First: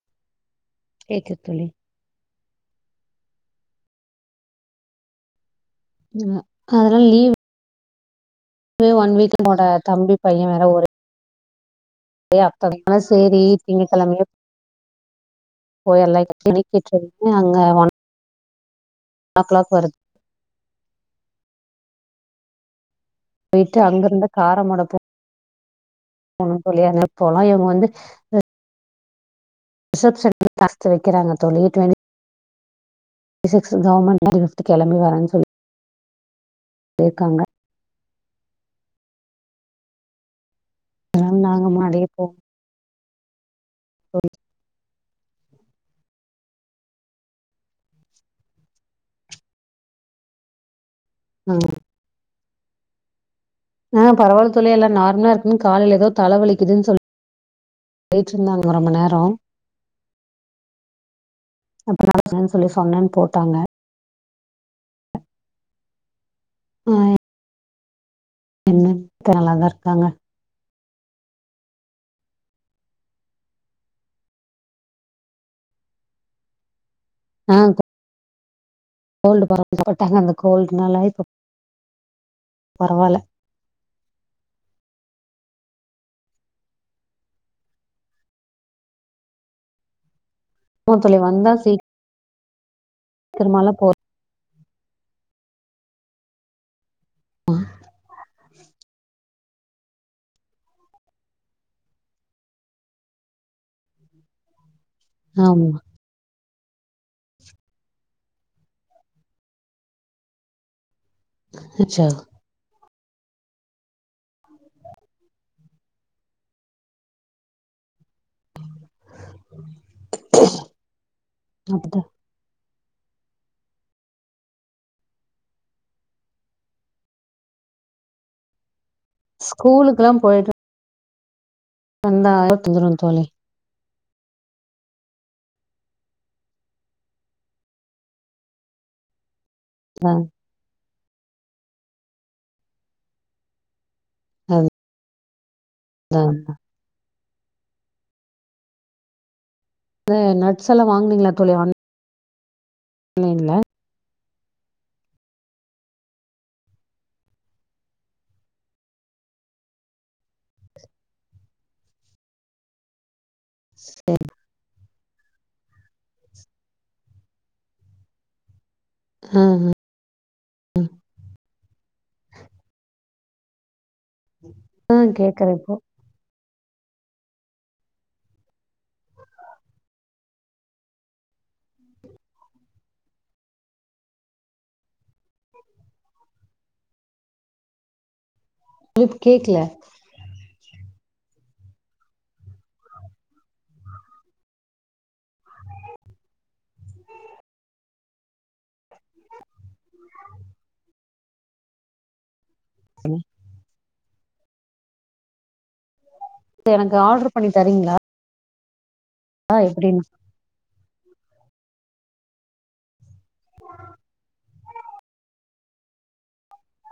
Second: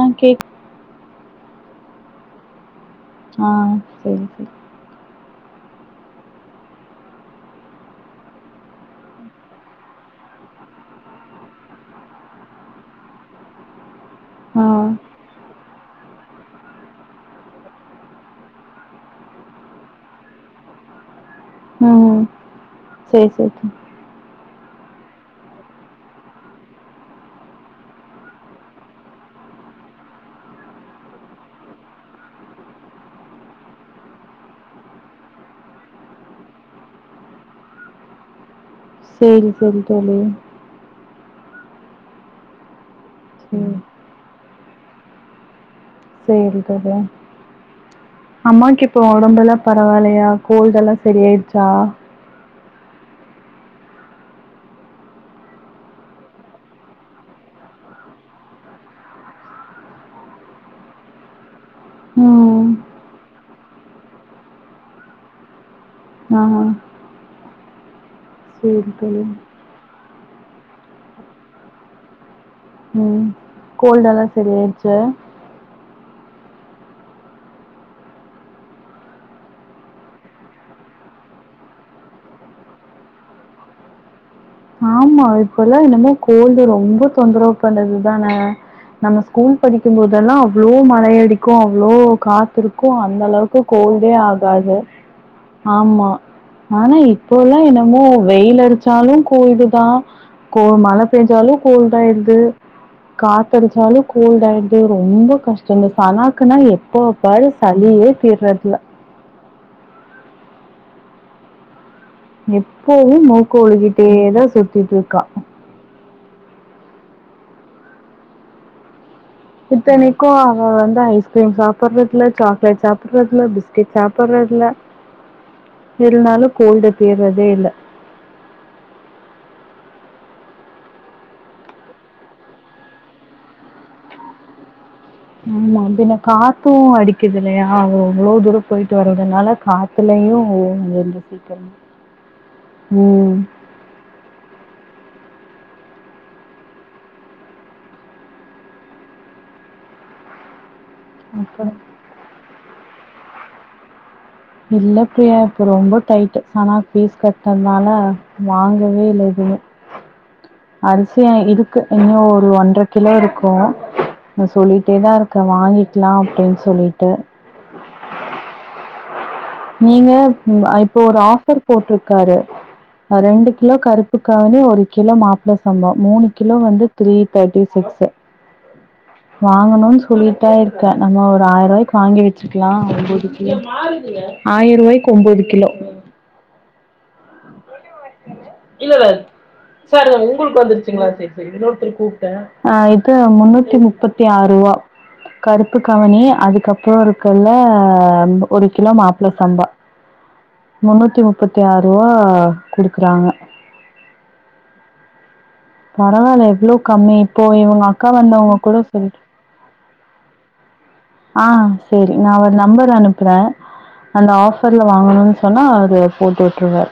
ஆ கேக் கேக்கு தோழி ஆ சரி சரி [unintelligible] அதலலா லீவ் வே ஒன் வீக் உங்களோட தம்பி பையே வேற ஒரு ஊருக் யே அப்றமா சேரி திங்ககெழமையே ஆ போயரலா கிணிக்கிட்டு இருக்கு அங்க ஆ கிளாக் பாரு உம் போயிட்டு அங்கிருந்து காரமடோ போ போ தோழி ஆன போலா இவுங்க வந்து ரிஷப்ஸன்க்கு காஸ்ட் வக்கிறாங்க தோழி தொிண் ரிஷப்ஸன் கவர்மெண்ட் நிஃப்து கிளம்பி வரேன்னு சொல்லி [unintelligible] சொல்லி இருக்காங்க சேரி சேரி சேரி அதனால நாங்க முன்னாடியே போ உம் ஓகே தோ சேரி‌ங்க தோழி அம்மாக்கு இப்போ உடம்பு எல்லா பரவாலையா கோல்டெல்லா சரி ஆயிடுச்சா ஆ பரவால தோழி எல்ல நார்மலா இருக்குன்னு காலயில ஏதோ தலை வலிக்குதுன் சொல் போயிட்டு இருந்தாங்க ரொம்ப நேரோ அப்றோ நா சொன்னு ம் சொல்லி சொன்னேன்னு போட்டாங்க உம் ஆஎக் தோழி க்க நல்லாதா இருக்காங்க உம் கோல்ட் எல்லா சரியா ஆயிடுச்சு ஆ கோல்டு பரந்தப்பட்டாங்க அந்த கோல்டுனால இப்போ பரவாயில்ல ஆமா இப்பல்லா என்னமோ கோல்டு ரொம்ப தொந்தரவு பண்ணதுதான நம்ம ஸ்கூல் படிக்கும் போதெல்லா அவ் ளோ ஆமா மழை தோழி வந்தா அடிக்கு அவ்ளோ காத்திருக்கு அந்த அளவுக்கு சீக்கிரமாலா போ கோல்டே ஆகாது ஆமா ஆனா இப்போல்லா என்னமோ வெயில் அடிச்சாலும் கோல்டு பாமழை பெஞ்சாலும் கோல்ட் ஆயிடுது காத்தடிச்சாலும் கோல்ட் ஆயிடுது யோ ரொம்ப ஆமா கஷ்டம் சனாக்குன்னா எப்போ பாரு சளியே தீர்றதுல சிச்சுசா எப்பவுமே மூக்கு ஒழுகிட்டேதா சுத்திட்டு இருக்கா இத்தனைக்கு அவ வந்து ஐஸ்கிரீம் அப்டிதா சாப்றது இல்ல சாக்லேட் சாப் றது இல்ல பிஸ்கெட் சாப்றது இல்ல இருனாலு கோல்டு தீர்தே இல்ல ஸ்கூலுக்குலாம் போயிட்டு வந்தாயே தந்துருவ தோழி ஆமா பின்ன காத்தும் அடிக்குது இல்லயா அவ அவ்ளோ தூரம் போயிட்டு வர்துனால காத் அ த்துலையும் இங்க வந்து சீக்கிரம் ம் அ நட்ஸ் எல்லாம் வாங்குனீங்களா தோழி வா அப்புறம் ன்னீங்களா இல்ல பிரியா இப்போ ரொம்ப டைட்டு ஆனா ஃபீஸ் கட்டனால வாங்கவே இல்லை அரிசி இருக்கு இன்னும் ஒரு ஒன்றரை கிலோ இருக்கும் சொல்லி ட்டே தான் இருக்க வாங்கிக்கலாம் அப்டின்னு சொல்லிட்டு ஆ ஹ நீங்க இப்போ ஒரு ஆஃபர் போட்டிருக்காரு ரெண்டு கிலோ கருப்பு க்கனே ஒரு ஆ கிலோ கேக்குற மாப்பிளை இப்போ சம்பவம் மூணு கிலோ வந்து த்ரீ தேர்ட்டி சிக்ஸ் ம் [inaudible] வாங்கணுன்னு சொல்லிட்டா இருக்கேன் நம்ம ஒரு ஆயிரம் ரூவாய்க்கு வாங்கி வெச்சுக்கலாம் ஆயிரம் ரூவாய்க்கு ஒம்பது கிலோ தோழி இல்லல்ல கேக்கல சாரி உங்களுக்கு வந்துருச்சுங்களா செரி செரி ஆ இது முன்னூத்தி முப்பத்தி ஆறு ரூவா கருப்பு கவனி அதுக்கப்பறோ இருக்கல்ல ஒரு கிலோ மாப்பிள சம்பா முன்னூத்தி முப்பத்தி ஆறு ரூவா குடுக்குறாங்க பரவாயில்ல எவ்வளவு எனக்கு கம்மி ஆர்டர் இப்போ பண்ணி இவங்க அக்கா வந்தவங்க கூட சொல்லி ஆ எப்டின்னு ஆ சேரி நா ஒரு நம்பரு அனுப்புற அந்த ஆஃபர்ல வாங்கணுன்னு சொன்னா அது போட்டு விட்டுருவ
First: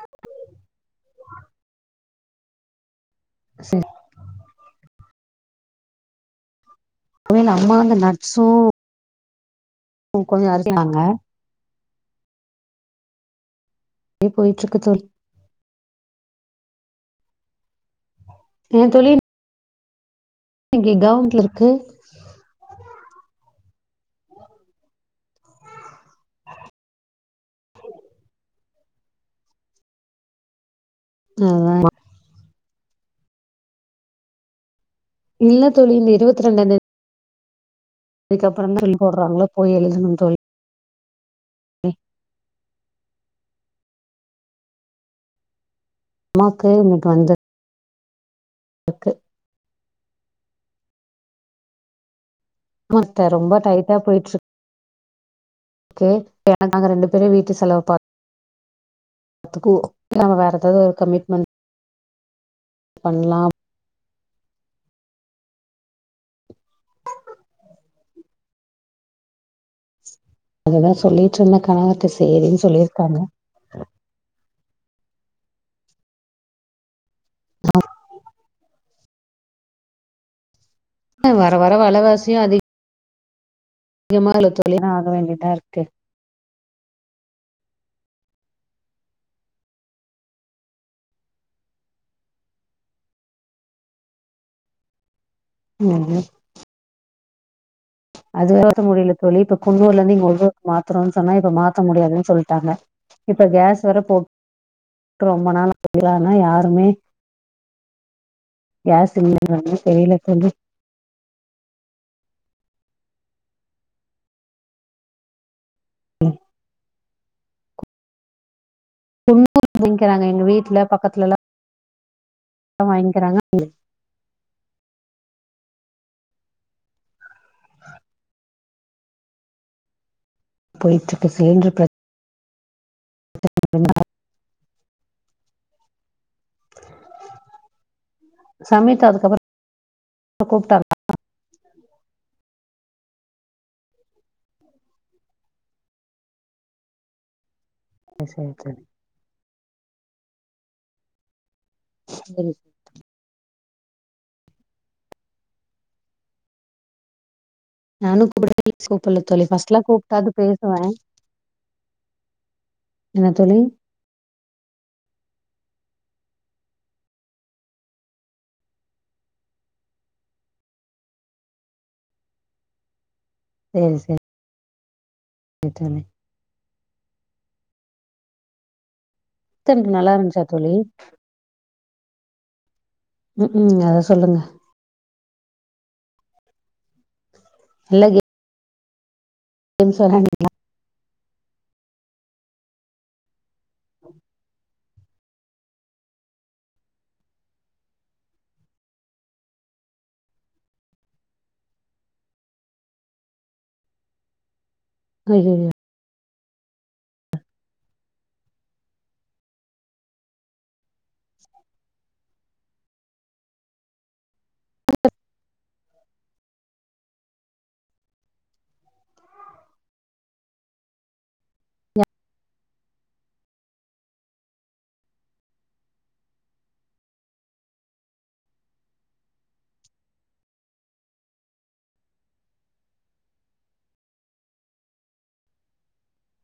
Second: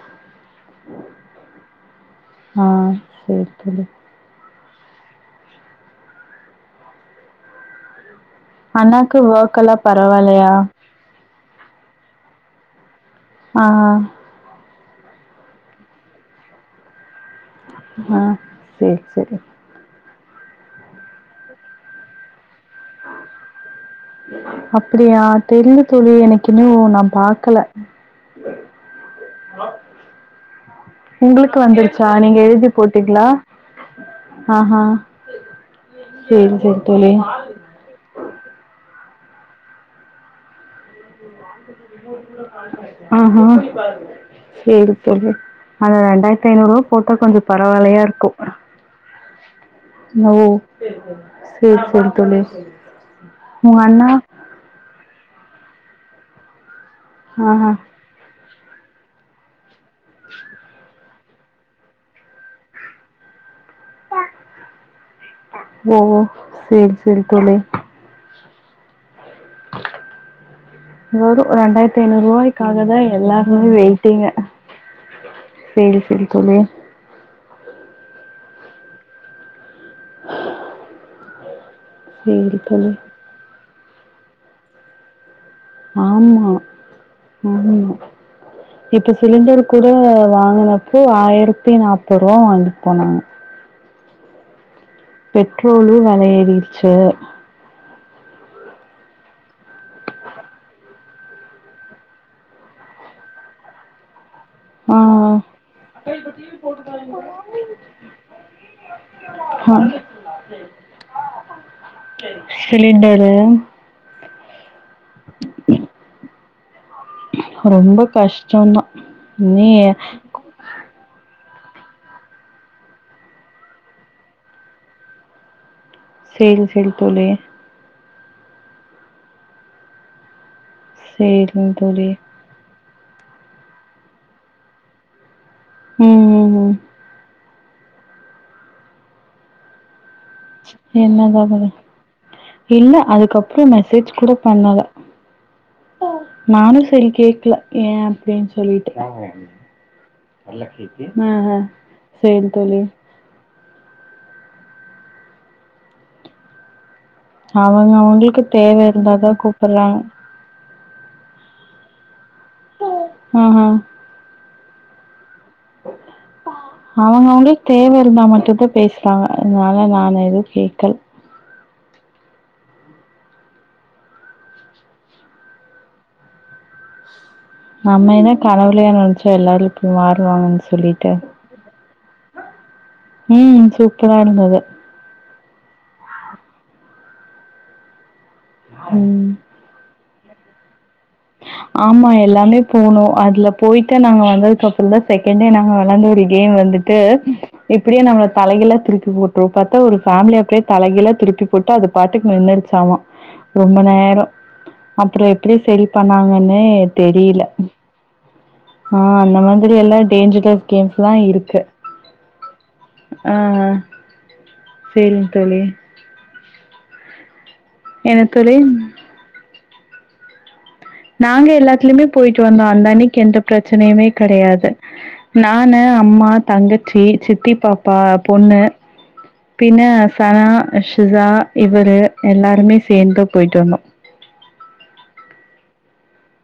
ஆ சேரி சரி தோழி அவெ எங்க அம்மா வந்து நர்ஸோ அண்ணாக்கு வொர்க்கெல்லாம் பரவாலியா அரிசினாங்க ஆ ஹ அப்டியே போயிட்டு இருக்கு தோழி ஆ சேரி சேரி இன்னிக்கி கௌவுன்ட்ல இருக்கு அப்டியா தெரில தோழி எனக்கு இன்னு நா பாக்கல ஆ உங்குளுக்கு வந்துருச்சா நீங்க எழுதி போட்டீங்களா ஆ ஹ இல்ல தோழி இந்த இருவத் ரெண்டான் தேதி தோழி அதுக்கப்பறோ தா எழுதி போடுறாங்களா போய் எழுதணும் தோழி ஆ ஹ சேரி தோழி அதா ஆயிரத்து அம்மாக்கு ஐநூரூவா போட்டா கொஞ்சோ பரவாலயா இருக்கும் ஓகே ஓ செரி செரி தோழி மத்த ரொம்ப உங்க டைட்டா அண்ணா? போயிட்டு இருக்கு ஓகே நாங்க ரெண்டு பேரும் வீட்டு ஆஹா. செலவு பாத் அதுக்கு நம்ம வேற ஏதாவது ஒரு கமிட் பண்லாம் ஓ செரி செரி தோழி அதுதா சொல்லிட்டு நானு ஒரு இருந்த ரெண்டாயிரத்தி கணவர்ட்ட சேரின்னு ஐநூறுவாய்க்காக தா சொல்லியிருக்காங்க எல்லா முழு வெயிட்டிங்கு செரி செரி தோழி ஆ வர வர வெலவாசியு சரி அதிக தோழி. அதிகமால தோழி ஆக வேண்டியதாருக்கு ஆமா ம் இப்போ சிலிண்டர் கூட வாங்குனப்போ ஆயிரத்தி நாப்பதுருவா வாங்கிட்டு போனாங்க பெட்ரோலு வெல ம் ஏறிடுச்சு அது வேற முடில தோழி இப்ப குன்னூர்ல இருந்து இங்க உள்ளூருக்கு மாத்துனுன் சொன்னா இப்ப மாத்த முடியாதுன் சொல்டாங்க இப்ப கேஸ் வர போ ஆ, ரொம்ப நாளா முடியலனா யாருமே கேஸ் சிலிண்டர் ஆ. வரல தெரில தோழி சிலிண்டரு ம் ரொம்ப கஷ்டந்தா பொண்ணு வாங்கிக்கிறாங்க எங்க வீட்ல பக்கத்துலலா வாங்கிக்கிறாங்க சேரி செரி தோழி போயிட்டு இருக்கு சேரிங் சிலிண்டர் பிரச்சன தோழி ம் ம் ம் சமைக்காதுக்கது என்னதா பண்ண இல்ல அதுக்கப் பற மெசேஜ் கூட பண்ணல நானு சரி கேக்கல ஏ அப்டின் சரி சரி சொல்லிட்டு செரி சரி தோழி அவங்க நானு அவங்களுக்கு தேவ கூப்பிட்ல இருந்தாதா தோழி ஃபர்ஸ்ட்லா கூப்புட்றாங்க கூப்ட்டாது பேசுவ என்னா ஆ தோழி ஆ [inaudible] அவங்கவுங்களுக் தேவ இருந்தா மட்டுதா பேசுறாங்க. அதனால நான் எதுவு கேட்கல. சரி சரி. பெட்ரோலு நம்ம என்ன கனவுலயா நெனச்சோ எல்லாரு இப்டி இன்டர்ன் நல்லா இருந்துச்சா மாறுவாங்கன் தோழி சொல்லிட்டு. ம் சூப்பரா இருந்துது. செழகு ம்.. [unintelligible] ஆமா எல்லாமே போணு அதுல போய்ட்டா நாங்க வந்ததுக்கு அப்றோதா செகெண்டே நாங்க வெளாண்டு முடியு நீயு வந்துட்டு, எப்டியு நம்ம தலைகீழா திருப்பி போட்டுரு பாத்தா ஒரு ஃபேமிலி அப்டியே தலைகீழா திருப்பி போட்டு அது, பாட்டுக்கு நின்னுருசாமா ரொம்ப நேரோ அப்றோ எப்டியோ ஐயையோ செரி பண்ணாங்கன்னே தெரில. ஆ அந்த மாதிரி எல்லா டேஞ்சரஸ் கேம்ஸ்லா இருக்கு. ஆ சேரிங் தோழி. என்ன தோழி நாங்க எல்லாத்துலயுமே போய்ட்டு வந்தோ அந்த அன்னைக்கு எந்த பிரச்சனையுமே கெடையாது. நானு, அம்மா, தங்கச்சி, சித்தி பாப்பா பொண்ணு, பின்ன சனா ஷிசா இவரு எல்லாருமே சேந்து போய்ட்டு வந்தோ.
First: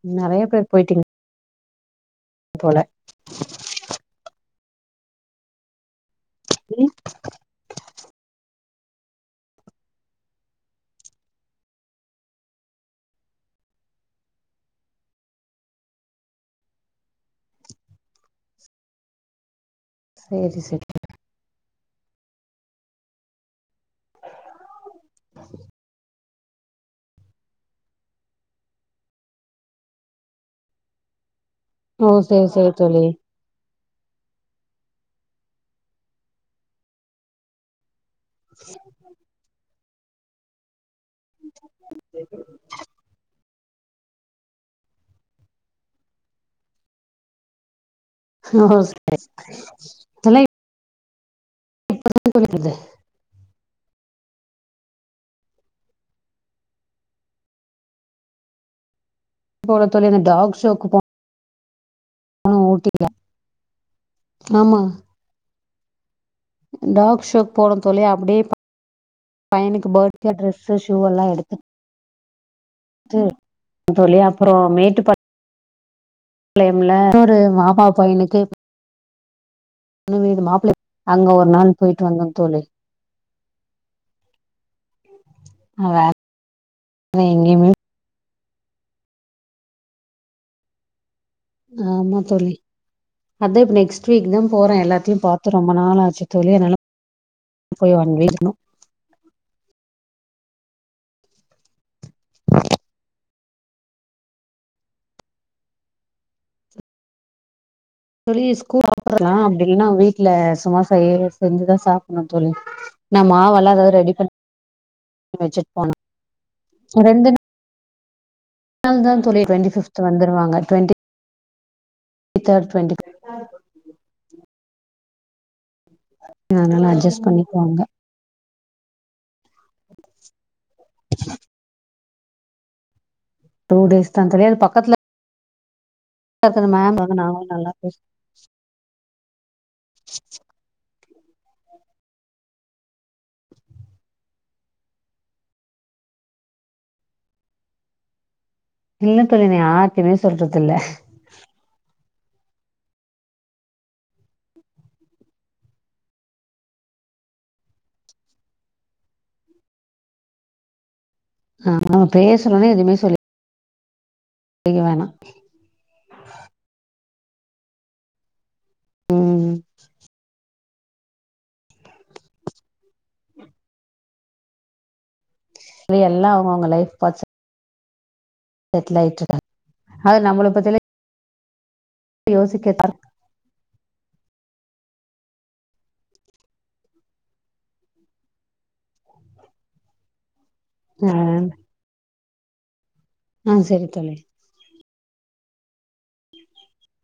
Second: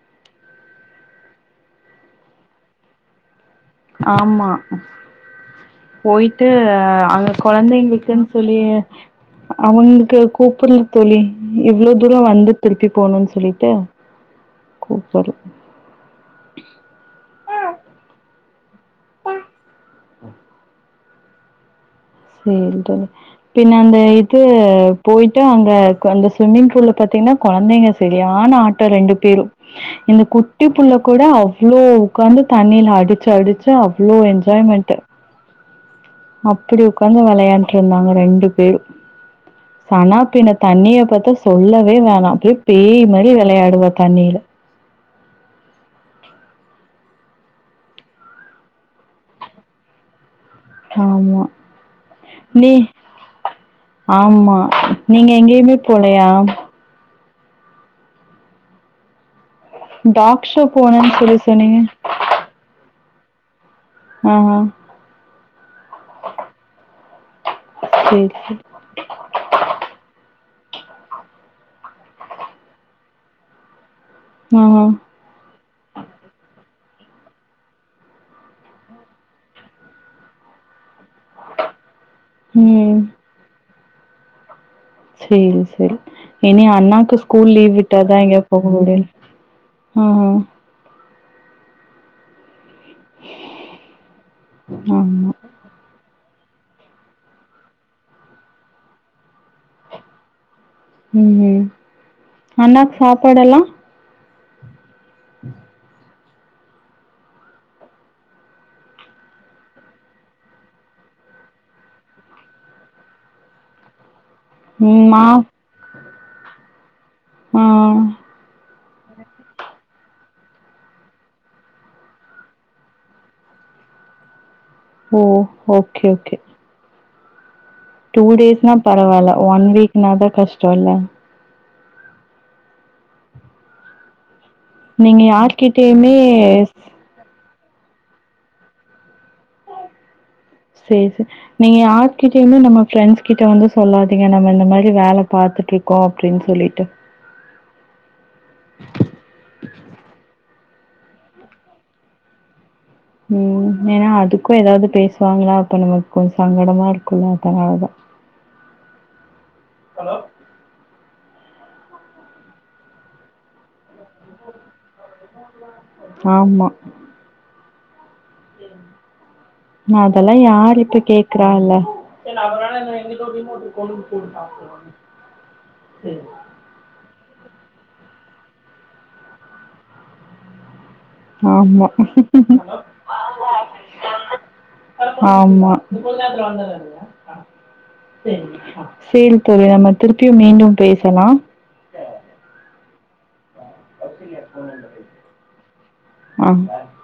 ம் நெறய பேர் போயிட்டீங் போல ஆமா போயிட்டு அங்க கொழந்தைங்களுக்குனு, சொல்லியே அவங்களுக்கே கூப்புல தோழி இவ்ளோ தூரோ வந்து திருப்பி போணுன் சொல்லிட்டு, கூப்பர்ல சேரி செரி சேரிங் தோழி பின்ன அந்த இது போயிட்டு அங்க அந்த ஸ்விம்மிங் ஃபூல்ல பாத்தீனா, கொழந்தைங்க சரியான ஆட்டோ ரெண்டு பேரு இந்த குட்டி புள்ள கூட அவ் ளோ ஓ உக்காந்து சரி சரி தண்ணில தோழி அடிச்சு அடிச்சு அவ்வளோ எஞ்ஜாய்மெண்ட்டு. அப்டி உக்காந்து வெளையாண்டுருந்தாங்க ரெண்டு பேரு சனா பின்ன தண்ணிய பாத்த சொல்லவே வேணா அப்டியே பேய் மாரி வெளையாடுவா தண்ணில ஓஹோ [inaudible] ஆமா நீ ஆமா நீங்க எங்கேயுமே போலையா? போல தோழி அந்த டாக் ஷோ போனேன்னு சொல்லி சொன்னீங்க? ஆ ஓகே [inaudible] ஆஹா ஆமா டாக் ஷோக்கு போன தோழி சேரி அப்டியே சேரி பையனுக்கு பர்த்டே டிரெஸ் ஷூவெல்லா எடுத்து டு [inaudible] தோழி அப்பறோ ஆஹா மேட்டுப்பா ளையம்ல ஒரு மாமா பையனுக்கு பொண்ணு வீடு மாப்புள [inaudible] அங்க ஒரு நாள் போயிட்டு வந்தோ தோழி ம் சேரி செரி. வேற இனி அண்ணாக்கு ஸ்கூல் எங்கேயுமே லீவ் விட்டாதா எங்கயா போக முடியு ஆஹ ஆமா தோழி அதா இப்ப நெக்ஸ்ட் வீக்தா போற எல்லாத்தையு ஆமா. பாத் து ரொம்ப நாள் ஆச்சு தோழி அதனால [inaudible] போய் வங்கேருக்கணு ம் ம் அண்ணாக்கு சாப்பாடுல்லா வெளிய ஸ்கூல் [inaudible] சாப்பட்லா அப்டில்லன்னா வீட்ல சும்மா செய்ய செஞ்சுதா சாப்புனு தோழி நா மாவெல்லா எதாது ரெடி பண்ணி ம். மா [inaudible] வெச்சட்டு போனு அ ரெண்டு நா ஆ ள்தா தோழி டுவென்டி ஃபிஃப்த் வந்துருவாங்க டுவெண்ட்டி [inaudible] தேர்டு டுவெண்ட்டி ஓ ஓகே ஓகே அதனால அட்ஜஸ் பண்ணக்குவாங்க டூ டேஸ்னா பரவால்ல ஒன் வீக்னாதா கஷ்டோல்ல டூ டேஸ்தா தோழி அது பக்கத்துல நீங்க யார்க்கிட்டயுமே பேசுன மேம் அதா நாங்களு நல்லா பேசு சேர் சே நீங்க யார் கிட்டயுமே நம்ம ஃப்ரெண்ட்ஸ் கிட்ட வந்து சொல்லாதீங்க நம்ம இந்த மாரி வேல பாத்துட்ருக் கோ அப்டின் சொல்லிட்டு இல்ல தோழி நா யார்டயுமே சொல்றதில்ல ம் ஏனா அதுக்கு ஏதாவது பேசுவாங்ளா அப்ப நமக் கொஞ் சங்கடமா இருக்குல்ல அதனால தா ஹலோ ஆமா பேசறதே எதுமே சொல்லி க்க வேனா ஆமா ம். அதெல்லா யாரிப்ப கேக் கறால்ல செரி எல்லா அவுங்க அவுங்க லைஃப் பாத்து செட்டில் ஆய்ட்ருக்காங்க அது நம்மள பத்திலா ஆமா ஆமா சேரி தோழி நம்ம திருப்பியு மீண்டும் ஆ. பேசலா ஆ செரி தோழி ஆ